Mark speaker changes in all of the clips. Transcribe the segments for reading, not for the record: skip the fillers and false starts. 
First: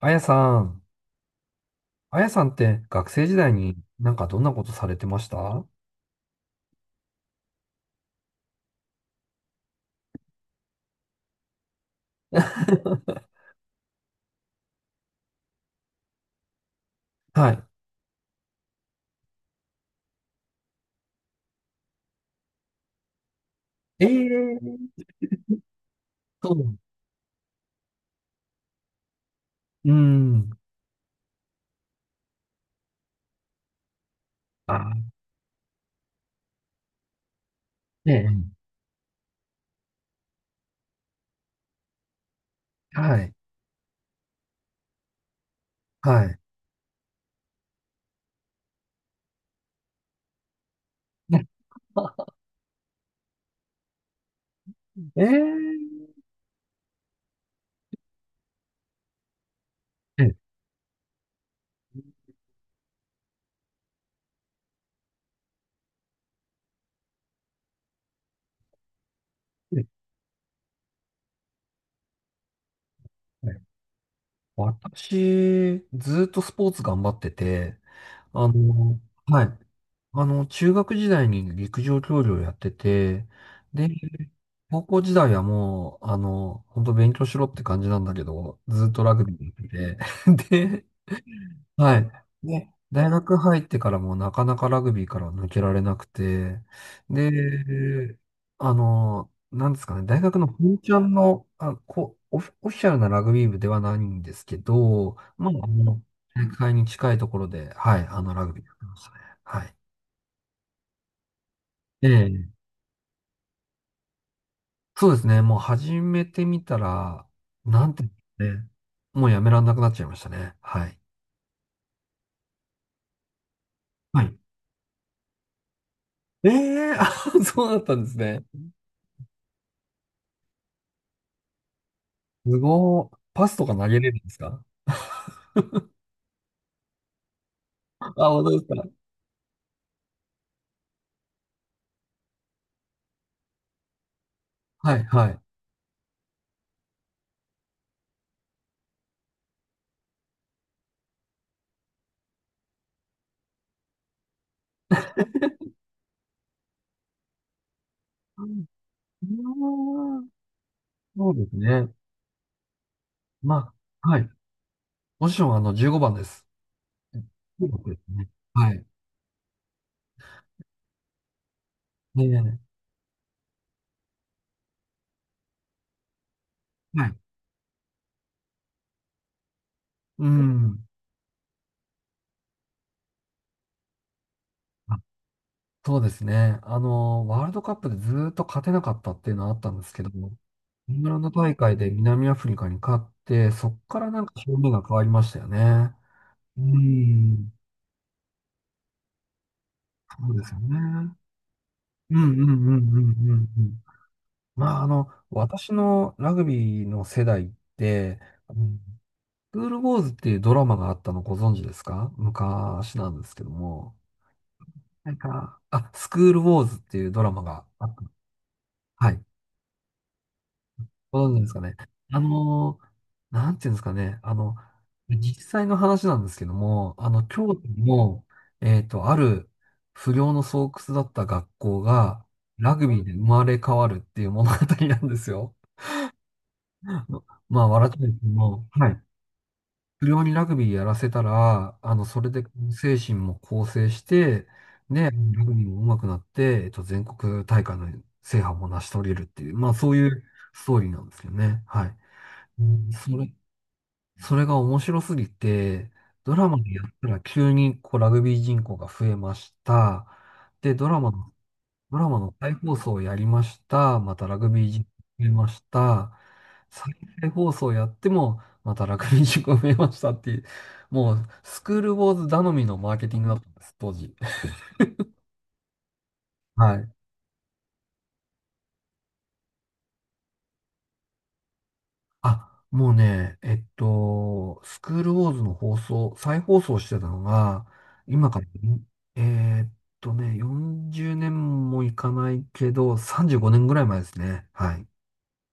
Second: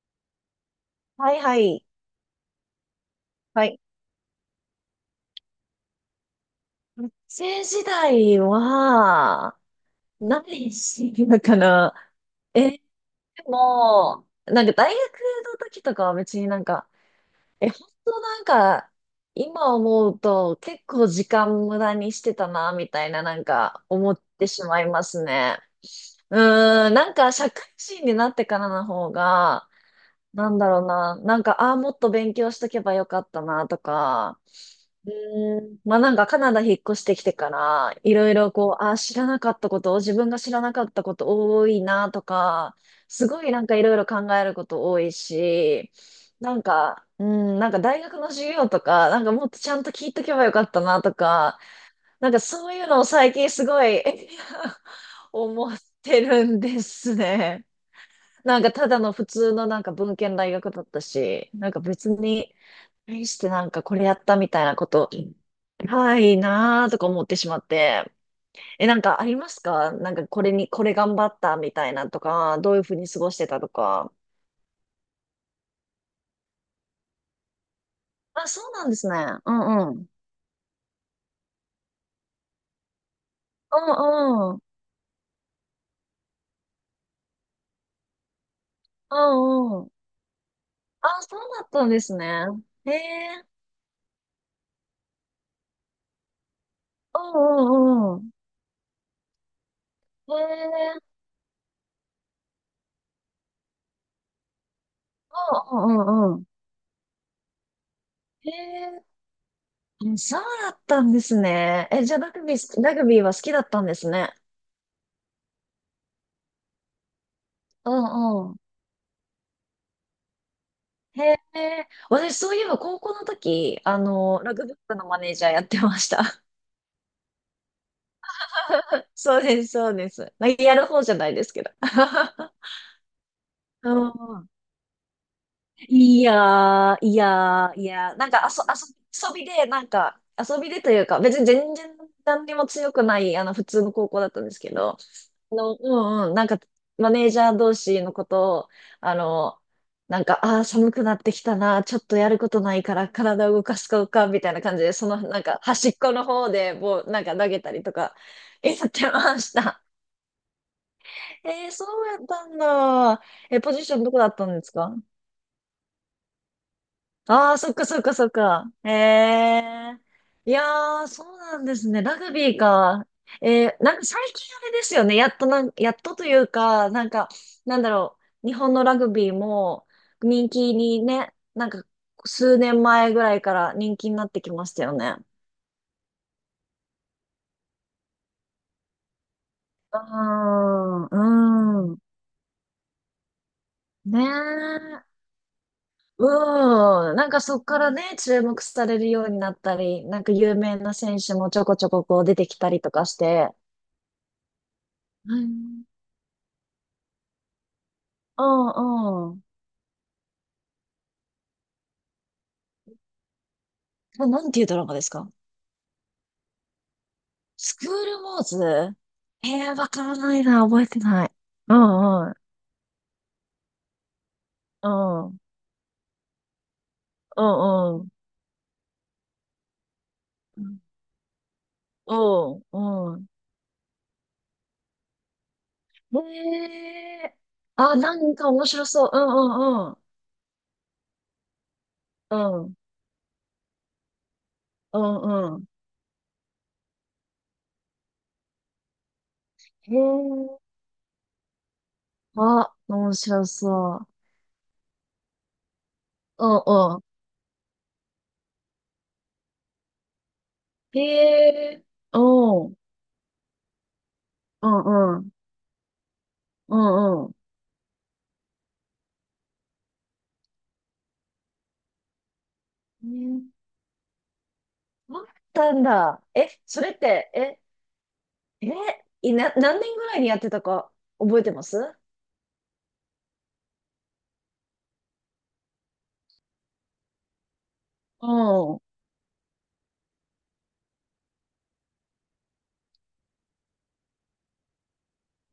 Speaker 1: あやさん、
Speaker 2: はいはい。
Speaker 1: あやさんって学生時代
Speaker 2: は
Speaker 1: に
Speaker 2: い。
Speaker 1: なんかどんなことされてました？ は
Speaker 2: 学生時代は、何してるのかな。でも、なんか大学の時とかは別になんか、本当なんか、今思うと結構時間無駄にしてたな、みたいななんか
Speaker 1: い。え
Speaker 2: 思っ
Speaker 1: え
Speaker 2: てしまいま
Speaker 1: ー。
Speaker 2: すね。
Speaker 1: そう。
Speaker 2: うーん、なんか社会人になってからの方が、
Speaker 1: う
Speaker 2: なん
Speaker 1: ん。
Speaker 2: だろうな。なんか、ああ、もっと勉強しとけばよかったな、とか。
Speaker 1: あ、
Speaker 2: うーん。まあなんか、カナダ引っ越してきてから、
Speaker 1: え
Speaker 2: いろいろ
Speaker 1: え、
Speaker 2: こう、ああ、知らなかったことを、自分が知らなかったこと多いな、とか、
Speaker 1: は
Speaker 2: す
Speaker 1: い、
Speaker 2: ごいなんかいろいろ考えること多いし、
Speaker 1: はい。
Speaker 2: なんか、うん、なんか大学の授業とか、なんかもっとちゃんと聞いとけばよかったな、と
Speaker 1: ね
Speaker 2: か、なんかそういうのを最近すごい
Speaker 1: え
Speaker 2: 思っ
Speaker 1: ー
Speaker 2: てるんですね。なんかただの普通のなんか文
Speaker 1: え
Speaker 2: 献大学だったし、なんか別に、対してなんかこれやったみたいなこと、ないなーとか思ってしまって。なんかあります
Speaker 1: ええ
Speaker 2: か、なんかこれに、これ頑張ったみたいなとか、どういうふうに過ごして
Speaker 1: は
Speaker 2: た
Speaker 1: い、
Speaker 2: とか。
Speaker 1: 私、ずーっとスポーツ頑張ってて、あ
Speaker 2: あ、そうなんで
Speaker 1: の、
Speaker 2: すね。
Speaker 1: は
Speaker 2: う
Speaker 1: い。
Speaker 2: んうん。
Speaker 1: あの、中学時代に陸上競技をやってて、
Speaker 2: う
Speaker 1: で、
Speaker 2: んうん。
Speaker 1: 高校時代はもう、本当勉強しろって感じなんだけど、ずーっとラ
Speaker 2: う
Speaker 1: グビー
Speaker 2: んう
Speaker 1: や
Speaker 2: ん。
Speaker 1: ってて、で、
Speaker 2: あ、そうだったん
Speaker 1: は
Speaker 2: で
Speaker 1: い。
Speaker 2: すね。
Speaker 1: で、
Speaker 2: へ
Speaker 1: 大学
Speaker 2: え。
Speaker 1: 入ってからもなかなかラグビーからは抜けられなくて、
Speaker 2: うんうんう
Speaker 1: で、
Speaker 2: ん。
Speaker 1: あの、なんですかね、大
Speaker 2: へ
Speaker 1: 学の本ちゃ
Speaker 2: え。
Speaker 1: んの、あ、こう、オフィシャルなラグビー部ではないんですけど、まあ、あ
Speaker 2: うん
Speaker 1: の、
Speaker 2: うんうんうん。
Speaker 1: 大会に近いところで、はい、あの、ラ
Speaker 2: へ
Speaker 1: グビーやってま
Speaker 2: え。
Speaker 1: したね。はい。
Speaker 2: うんそうだったんですね。え、
Speaker 1: え
Speaker 2: じゃあ
Speaker 1: え、
Speaker 2: ラグビーは好きだったんですね。
Speaker 1: そうですね、もう始めてみたら、な
Speaker 2: う
Speaker 1: んていうんで
Speaker 2: んう
Speaker 1: す
Speaker 2: ん。
Speaker 1: かね、もうやめらんなくなっちゃいましたね。はい。
Speaker 2: へえ、私そういえば高校の時、
Speaker 1: はい。
Speaker 2: ラグビー部のマネージャーやってました。
Speaker 1: ええ、あ、そうだったんですね。
Speaker 2: そうです、そうです。まあやる方じゃないですけど。
Speaker 1: す ごー。パスとか投
Speaker 2: う
Speaker 1: げ
Speaker 2: ん
Speaker 1: れるんです
Speaker 2: うん。
Speaker 1: か？
Speaker 2: いやー、いやー、い
Speaker 1: あ、
Speaker 2: やー、なん
Speaker 1: 本
Speaker 2: か
Speaker 1: 当ですか？
Speaker 2: 遊びで、なんか、遊びでというか、別に全然何にも強くない、普通の高校だったんですけ
Speaker 1: は
Speaker 2: ど、
Speaker 1: い、はい。
Speaker 2: うんうん、なんか、マネージャー同士のことを、あの、なんか、ああ、寒くなってきたな、ちょっとやることないから体を動かすかか、みたいな感じで、その、なんか、端っこの方で、もう、なんか投げたりとか、
Speaker 1: うん
Speaker 2: やってました。
Speaker 1: うん、そうです
Speaker 2: えー、そ
Speaker 1: ね。
Speaker 2: うやったんだ。え、
Speaker 1: ま
Speaker 2: ポジション
Speaker 1: あ、
Speaker 2: ど
Speaker 1: は
Speaker 2: こだ
Speaker 1: い。
Speaker 2: ったんですか？
Speaker 1: もちろん、あの、15番です。
Speaker 2: ああ、そっか
Speaker 1: 15で
Speaker 2: そ
Speaker 1: す
Speaker 2: っかそ
Speaker 1: ね。
Speaker 2: っか。
Speaker 1: はい。
Speaker 2: ええ、いやー、そうなんですね。ラ
Speaker 1: ねえ
Speaker 2: グビー
Speaker 1: ね
Speaker 2: か。なんか最近あれですよね。やっとというか、
Speaker 1: え、
Speaker 2: な
Speaker 1: は
Speaker 2: ん
Speaker 1: い。
Speaker 2: か、なんだろう。日本のラグビーも
Speaker 1: う
Speaker 2: 人気
Speaker 1: ん。
Speaker 2: にね、なんか数年前ぐらいから人気になってきましたよ
Speaker 1: あ、
Speaker 2: ね。
Speaker 1: そうですね。あの、ワールドカップでずーっと勝てなかったっていうのはあったんです
Speaker 2: うー
Speaker 1: けども、イン
Speaker 2: ん、
Speaker 1: グランド大会で
Speaker 2: うーん。
Speaker 1: 南アフリカに勝って、そっから
Speaker 2: ね
Speaker 1: なんか表面が変わ
Speaker 2: え。
Speaker 1: りましたよね。う
Speaker 2: うん。なんか
Speaker 1: ん。
Speaker 2: そっからね、注目されるようになったり、なん
Speaker 1: そ
Speaker 2: か
Speaker 1: うです
Speaker 2: 有
Speaker 1: よ
Speaker 2: 名な
Speaker 1: ね。
Speaker 2: 選手もちょこちょこ
Speaker 1: う
Speaker 2: こう
Speaker 1: ん
Speaker 2: 出
Speaker 1: う
Speaker 2: てき
Speaker 1: ん
Speaker 2: た
Speaker 1: う
Speaker 2: りと
Speaker 1: んう
Speaker 2: かし
Speaker 1: んう
Speaker 2: て。
Speaker 1: んうん。まあ、あの、私のラグビーの世代って、
Speaker 2: う
Speaker 1: うん、
Speaker 2: んうん。
Speaker 1: スクールウォーズっていうドラマがあったのご存知ですか？昔なんですけども。
Speaker 2: なんていうドラマです
Speaker 1: なん
Speaker 2: か？
Speaker 1: か、あ、スクールウォーズっていうドラマが
Speaker 2: ス
Speaker 1: あ
Speaker 2: クー
Speaker 1: った。
Speaker 2: ルモーズ？
Speaker 1: はい。
Speaker 2: わからないな、覚えてな
Speaker 1: ご
Speaker 2: い。
Speaker 1: 存知ですか
Speaker 2: う
Speaker 1: ね。あ
Speaker 2: んうん。
Speaker 1: のなんていうんですかね。あの、
Speaker 2: うん。うん
Speaker 1: 実際の話なんですけども、あの、京都
Speaker 2: うん。
Speaker 1: の、ある不良の巣窟だった学校
Speaker 2: う
Speaker 1: が、ラグビー
Speaker 2: ん
Speaker 1: で
Speaker 2: う
Speaker 1: 生
Speaker 2: ん。
Speaker 1: まれ変わるっていう物語なんですよ。あの
Speaker 2: へえ
Speaker 1: まあ、
Speaker 2: ー。
Speaker 1: 笑
Speaker 2: あ、
Speaker 1: っちゃうんで
Speaker 2: な
Speaker 1: すけど
Speaker 2: んか
Speaker 1: も、
Speaker 2: 面白
Speaker 1: はい。
Speaker 2: そう。うんうんうん。
Speaker 1: 不良にラグビーやらせたら、あの、それ
Speaker 2: う
Speaker 1: で
Speaker 2: ん
Speaker 1: 精神も構成して、
Speaker 2: う
Speaker 1: ね、ラグ
Speaker 2: んう
Speaker 1: ビ
Speaker 2: ん。
Speaker 1: ーも上手くなって、全国大会の制覇も成し遂げるっていう、まあそ
Speaker 2: へ
Speaker 1: ういう
Speaker 2: え。
Speaker 1: ストーリーなんですよね。はい。う
Speaker 2: あ、
Speaker 1: ん、そ
Speaker 2: 面
Speaker 1: れ、
Speaker 2: 白そう。
Speaker 1: それが面白すぎて、ド
Speaker 2: う
Speaker 1: ラマ
Speaker 2: ん
Speaker 1: でやっ
Speaker 2: う
Speaker 1: たら急にこうラグビー人口が増えました。で、ド
Speaker 2: ん。
Speaker 1: ラ
Speaker 2: へ
Speaker 1: マの
Speaker 2: え。
Speaker 1: ドラマ
Speaker 2: う
Speaker 1: の再
Speaker 2: ん。
Speaker 1: 放送をやりました。またラグビ
Speaker 2: う
Speaker 1: ー人口
Speaker 2: んう
Speaker 1: 増え
Speaker 2: ん。
Speaker 1: ました。
Speaker 2: う
Speaker 1: 再
Speaker 2: んう
Speaker 1: 再
Speaker 2: ん。
Speaker 1: 放送やっても、またラグビー人口増えましたっていう、もうスクールウォーズ頼みのマーケティングだっ
Speaker 2: ね。
Speaker 1: たんです、当時。
Speaker 2: あったんだ。
Speaker 1: は
Speaker 2: そ
Speaker 1: い。
Speaker 2: れって、え、何年ぐらいにやってたか覚えてます？
Speaker 1: あ、もうね、スクールウォーズの放送、再放送してたのが、今から、
Speaker 2: う
Speaker 1: えーっ40年もいかないけど、35年ぐらい前ですね。はい。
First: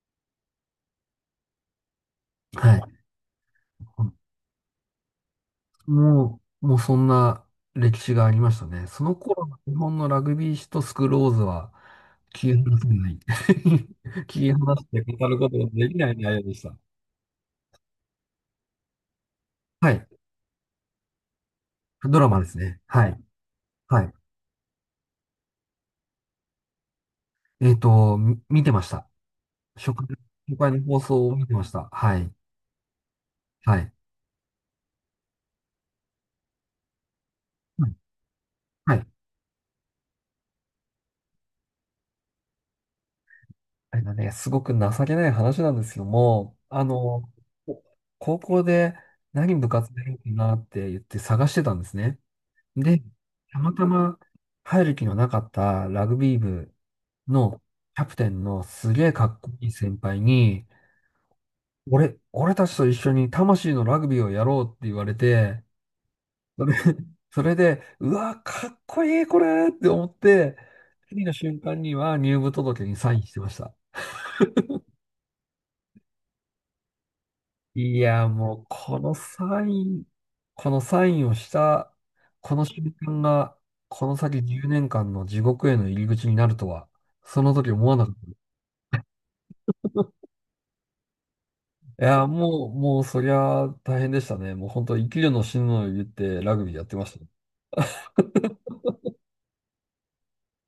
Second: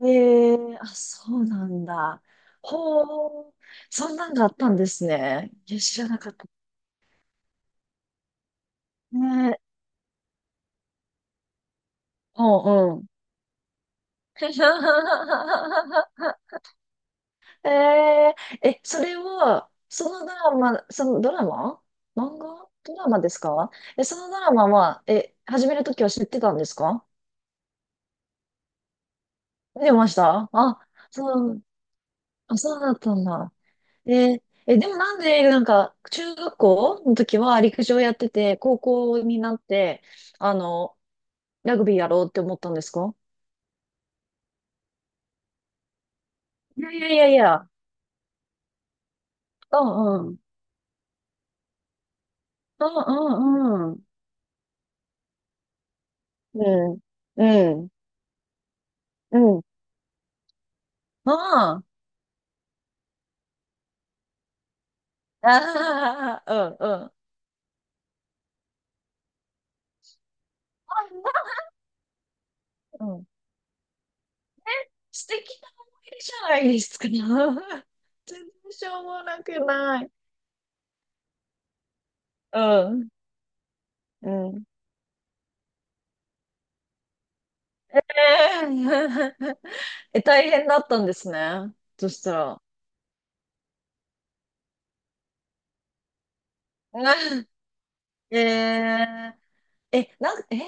Speaker 2: ん。ええ、あ、そうなんだ。
Speaker 1: はい。
Speaker 2: ほう、そんなんがあったんですね。いや、知らなかっ
Speaker 1: も
Speaker 2: た。
Speaker 1: う、もうそんな歴史がありましたね。その頃
Speaker 2: ね
Speaker 1: の
Speaker 2: え。
Speaker 1: 日本のラグビー史とスクローズは、
Speaker 2: う
Speaker 1: 切り離せ
Speaker 2: んうん。
Speaker 1: ない。切り離して語ることができない内 容でした。
Speaker 2: えええ、それは、
Speaker 1: はい。
Speaker 2: そのドラマ、
Speaker 1: ドラ
Speaker 2: 漫
Speaker 1: マです
Speaker 2: 画
Speaker 1: ね。
Speaker 2: ド
Speaker 1: は
Speaker 2: ラ
Speaker 1: い。
Speaker 2: マですか？
Speaker 1: は
Speaker 2: え、
Speaker 1: い。
Speaker 2: そのドラマは、始めるときは知ってたんですか？
Speaker 1: 見てました。
Speaker 2: 見て
Speaker 1: 初回、
Speaker 2: ました
Speaker 1: 初回の
Speaker 2: あ、
Speaker 1: 放送を見
Speaker 2: そ
Speaker 1: てま
Speaker 2: う、
Speaker 1: した。はい。
Speaker 2: あ、そうだったんだ。
Speaker 1: はい。
Speaker 2: ええ、でもなんで、なんか、中学校の時は陸
Speaker 1: はい。
Speaker 2: 上やってて、高
Speaker 1: はい、
Speaker 2: 校になって、あの、ラグビーやろうって思ったんですか？
Speaker 1: あれだね、すごく情けない話なんですけども、
Speaker 2: い
Speaker 1: あ
Speaker 2: やいやいや
Speaker 1: の、
Speaker 2: いや、
Speaker 1: お高校で何部
Speaker 2: う
Speaker 1: 活やろうか
Speaker 2: んうん。
Speaker 1: なって言って探してたんですね。
Speaker 2: う
Speaker 1: で、たま
Speaker 2: んう
Speaker 1: た
Speaker 2: んうん。
Speaker 1: ま入る気のなかったラグビー部
Speaker 2: うん。
Speaker 1: の
Speaker 2: うん。
Speaker 1: キャプテンのすげえか
Speaker 2: う
Speaker 1: っこ
Speaker 2: ん。
Speaker 1: いい先輩に、
Speaker 2: あ
Speaker 1: 俺たちと一緒に魂のラグビーをやろうって言われて、
Speaker 2: あ。
Speaker 1: それ、
Speaker 2: ああ。
Speaker 1: それで、うわ、かっこいいこれって思って、次の瞬間には入部届に
Speaker 2: うんう
Speaker 1: サ
Speaker 2: ん。
Speaker 1: イ
Speaker 2: う
Speaker 1: ン
Speaker 2: ん。
Speaker 1: してました。
Speaker 2: 素敵な思い出じゃないですか。
Speaker 1: いや、
Speaker 2: 全
Speaker 1: もう
Speaker 2: 然し
Speaker 1: こ
Speaker 2: ょう
Speaker 1: の
Speaker 2: もなく
Speaker 1: サイ
Speaker 2: な
Speaker 1: ン、
Speaker 2: い。
Speaker 1: このサインをした、こ
Speaker 2: う
Speaker 1: の瞬
Speaker 2: ん。
Speaker 1: 間が、この
Speaker 2: う
Speaker 1: 先
Speaker 2: ん。
Speaker 1: 10年間の地獄への入り口になるとは、その時思わ
Speaker 2: え
Speaker 1: なかった。
Speaker 2: え。 え、大変だったんですね。
Speaker 1: い
Speaker 2: そし
Speaker 1: や、
Speaker 2: たら。
Speaker 1: もう、もう、そりゃ大変でしたね。もう本当、生きるの死ぬのを言ってラグビーやってましたね。
Speaker 2: ええー、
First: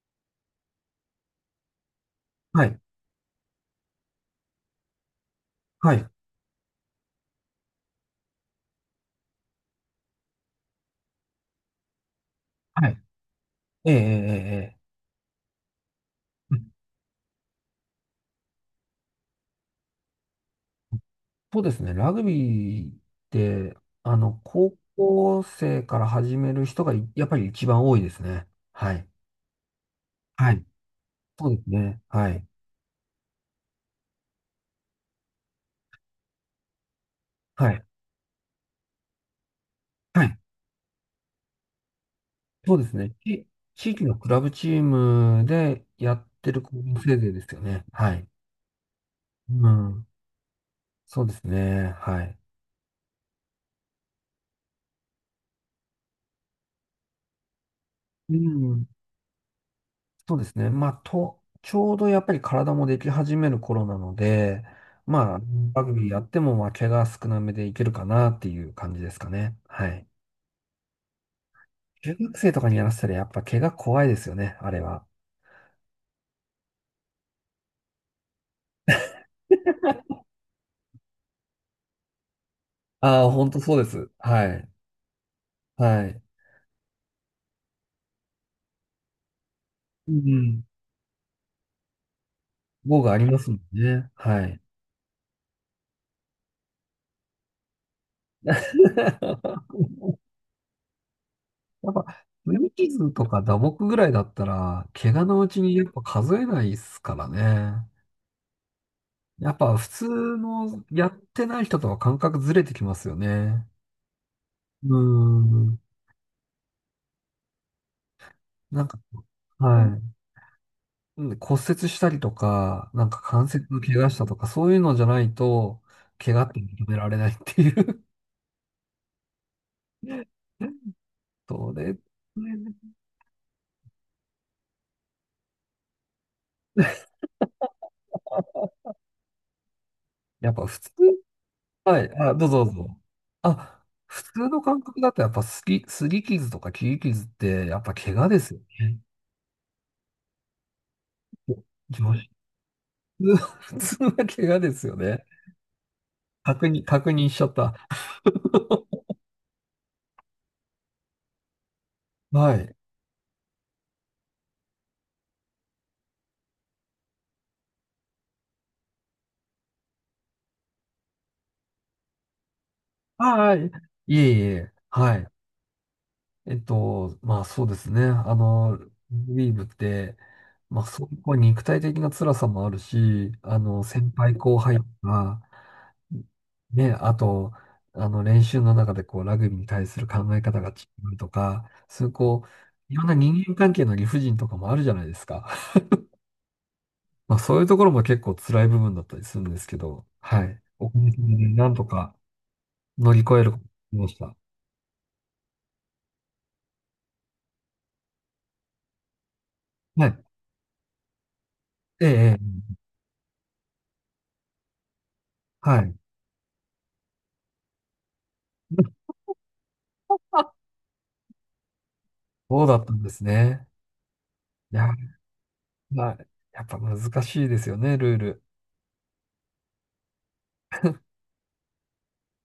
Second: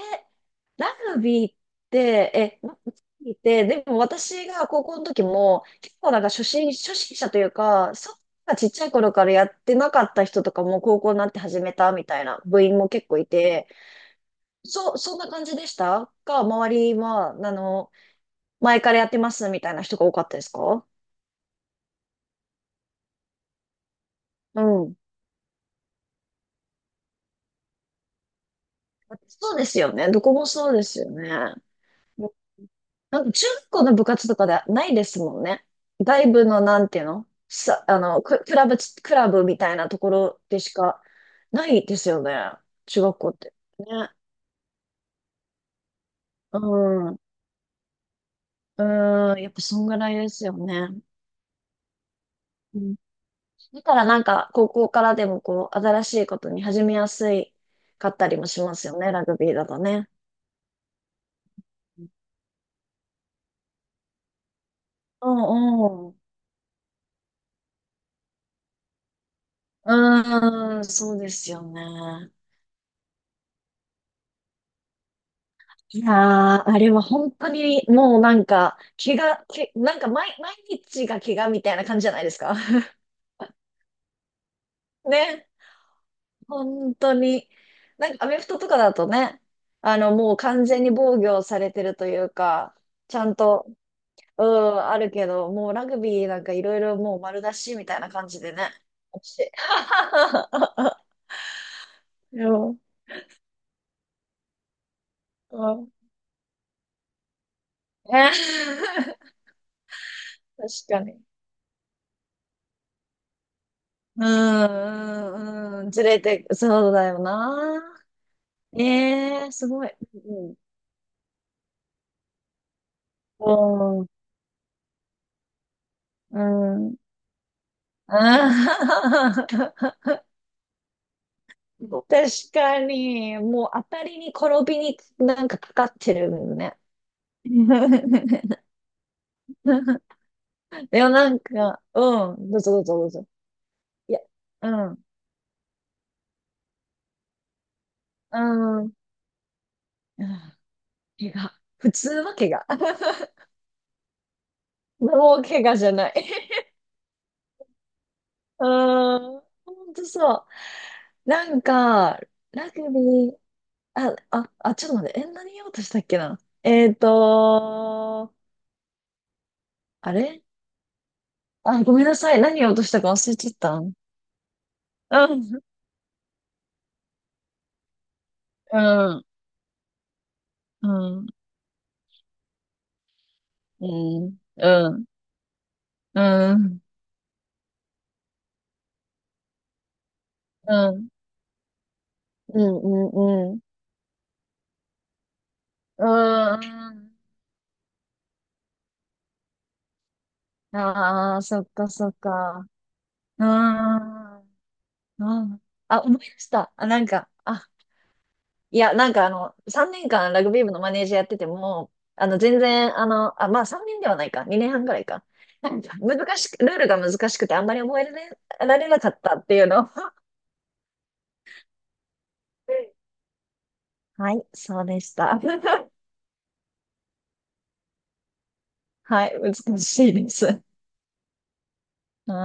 Speaker 2: グビーって、
Speaker 1: は
Speaker 2: ラグ
Speaker 1: い、
Speaker 2: ビーって、でも私が高校の時も、
Speaker 1: は
Speaker 2: 結
Speaker 1: い、
Speaker 2: 構なんか初心者というか、そんなちっちゃい頃からやってなかった人とかも高校になって始めたみたいな部員
Speaker 1: は
Speaker 2: も
Speaker 1: い。
Speaker 2: 結構いて、
Speaker 1: ええ、ええ、ええ。
Speaker 2: そんな感じでしたか、
Speaker 1: うん、
Speaker 2: 周りは、前からやってますみたいな人が多かったですか？
Speaker 1: そうですね。ラグビーって、あの、
Speaker 2: う
Speaker 1: 高
Speaker 2: ん。
Speaker 1: 校生から始める人がいやっぱり一番多いですね。はい。
Speaker 2: そうですよね。どこも
Speaker 1: はい。
Speaker 2: そうですよ
Speaker 1: そ
Speaker 2: ね。
Speaker 1: うですね。はい。
Speaker 2: なん10個の部活とかではないですもんね。外部のなんていうの
Speaker 1: はい。
Speaker 2: さ、クラブみたいなとこ
Speaker 1: はい。
Speaker 2: ろでしかないですよね。
Speaker 1: そうです
Speaker 2: 中
Speaker 1: ね。
Speaker 2: 学校って。ね。
Speaker 1: 地域のクラブチームでやって
Speaker 2: う
Speaker 1: る子もせい
Speaker 2: ん。
Speaker 1: ぜいですよね。はい。
Speaker 2: うん。やっぱ
Speaker 1: う
Speaker 2: そんぐ
Speaker 1: ん。
Speaker 2: らいですよね。
Speaker 1: そうですね。はい。
Speaker 2: うん。だからなんか、高校からでもこう、新しいことに始めやすいかった
Speaker 1: う
Speaker 2: りもしま
Speaker 1: ん。
Speaker 2: すよね。ラグビーだとね。
Speaker 1: そうですね。まあ、と、ちょうどやっぱり体もでき始める頃なので、
Speaker 2: う
Speaker 1: まあ、ラグ
Speaker 2: ん
Speaker 1: ビー
Speaker 2: う
Speaker 1: や
Speaker 2: ん。
Speaker 1: っても、まあ、怪我少なめでいけるかなっていう感じですかね。はい。
Speaker 2: うん、そうですよ
Speaker 1: 中
Speaker 2: ね。
Speaker 1: 学生とかにやらせたら、やっぱ怪我怖いですよね、あれは。
Speaker 2: いやー、あれは本当にもうなんか、怪我、け、なんか毎日が怪我みたいな感じじゃないですか。
Speaker 1: ああ、本当そうです。はい。
Speaker 2: ね、
Speaker 1: はい。
Speaker 2: 本当に。なんかアメフトとかだとね、
Speaker 1: う
Speaker 2: もう
Speaker 1: ん、
Speaker 2: 完全に防御されてるというか、
Speaker 1: 防具
Speaker 2: ち
Speaker 1: あり
Speaker 2: ゃん
Speaker 1: ますもん
Speaker 2: と、
Speaker 1: ね。は
Speaker 2: う
Speaker 1: い。
Speaker 2: ん、あるけど、もうラグビーなんかいろいろもう丸出しみたいな感じでね。惜 し
Speaker 1: やっぱ、
Speaker 2: い。で
Speaker 1: 擦り
Speaker 2: も、
Speaker 1: 傷とか打撲ぐらいだったら、怪我のう
Speaker 2: う
Speaker 1: ちにやっ
Speaker 2: ん、
Speaker 1: ぱ数えないですからね。
Speaker 2: ね。
Speaker 1: やっぱ普通
Speaker 2: 確
Speaker 1: の
Speaker 2: か
Speaker 1: やっ
Speaker 2: に。
Speaker 1: てない人とは感覚ずれてきますよね。
Speaker 2: う
Speaker 1: うーん。
Speaker 2: ん、うん、うん、ずれて、そうだよな。
Speaker 1: なんか、
Speaker 2: ええ、すご
Speaker 1: は
Speaker 2: い。
Speaker 1: い。
Speaker 2: うん
Speaker 1: うん、骨折したりとか、なんか関節の怪
Speaker 2: うん。
Speaker 1: 我したとか、そういうのじゃないと、怪
Speaker 2: う
Speaker 1: 我って認
Speaker 2: ん。
Speaker 1: められないっていう。
Speaker 2: あー。
Speaker 1: それ、そ
Speaker 2: 確
Speaker 1: れね
Speaker 2: かに、もう当たりに転びになんかかかってるよね。
Speaker 1: やっぱ普通、
Speaker 2: いや、なんか、
Speaker 1: はい。あ、
Speaker 2: う
Speaker 1: どう
Speaker 2: ん、どう
Speaker 1: ぞど
Speaker 2: ぞ
Speaker 1: う
Speaker 2: どうぞ
Speaker 1: ぞ。
Speaker 2: どうぞ。
Speaker 1: あ、
Speaker 2: いや、
Speaker 1: 普通の感
Speaker 2: う
Speaker 1: 覚
Speaker 2: ん、
Speaker 1: だとやっぱすり傷とか切り傷って、やっぱ怪我
Speaker 2: う
Speaker 1: ですよ
Speaker 2: ん、うん、
Speaker 1: ね。
Speaker 2: 怪我。
Speaker 1: お
Speaker 2: 普
Speaker 1: 気持
Speaker 2: 通
Speaker 1: ち。
Speaker 2: は怪我。
Speaker 1: 普通は怪我ですよね。
Speaker 2: もう怪我じゃない。
Speaker 1: 確認しちゃった。
Speaker 2: う ん、ほんとそう。なんか、
Speaker 1: は
Speaker 2: ラ
Speaker 1: い。
Speaker 2: グビー、あ、あ、あ、ちょっと待って。え、何言おうとしたっけな。あれ、あ、ごめんなさい。何言おうとしたか忘れちゃ
Speaker 1: あ
Speaker 2: っ
Speaker 1: あ、い
Speaker 2: たん。
Speaker 1: えいえ、はい。
Speaker 2: うん、
Speaker 1: まあそうですね。あの、
Speaker 2: う
Speaker 1: ラ
Speaker 2: ん、
Speaker 1: グビー部って、まあ
Speaker 2: う
Speaker 1: そういう
Speaker 2: ん、
Speaker 1: こう肉体的な辛さもあるし、あの、
Speaker 2: う
Speaker 1: 先輩
Speaker 2: ん、
Speaker 1: 後輩
Speaker 2: うん、
Speaker 1: が、
Speaker 2: うん、うん、
Speaker 1: ね、あと、あの、練習の中でこう、ラグビーに対する考え方が違
Speaker 2: うん、
Speaker 1: うとか、そういうこ
Speaker 2: うん、
Speaker 1: う、いろんな
Speaker 2: う
Speaker 1: 人
Speaker 2: ん。
Speaker 1: 間
Speaker 2: うん、
Speaker 1: 関係の理不尽とかもあるじゃないですか。まあそういうところも結構辛い部分だったりするんですけど、はい。おかげさ
Speaker 2: あ
Speaker 1: ま
Speaker 2: あー、
Speaker 1: で
Speaker 2: そっ
Speaker 1: なんと
Speaker 2: かそっ
Speaker 1: か
Speaker 2: か。
Speaker 1: 乗り越え
Speaker 2: う
Speaker 1: ることができました。
Speaker 2: ん、うん。あ、思い出した。あ、なんか、あ、いや、なんか3
Speaker 1: は
Speaker 2: 年
Speaker 1: い。
Speaker 2: 間ラグビー部のマネージャーやってても、
Speaker 1: ええ、
Speaker 2: 全
Speaker 1: ええ、
Speaker 2: 然、あ、まあ3年ではないか、2年半ぐらいか。な
Speaker 1: は
Speaker 2: ん
Speaker 1: い。
Speaker 2: か難しく、ルールが難しくてあんまり覚えられ、られなかったっていうの。
Speaker 1: そうだったんですね。
Speaker 2: はい、
Speaker 1: い
Speaker 2: そう
Speaker 1: や、
Speaker 2: でした。
Speaker 1: まあ、やっぱ難しいですよね、ルール。
Speaker 2: はい、難しいです。はい。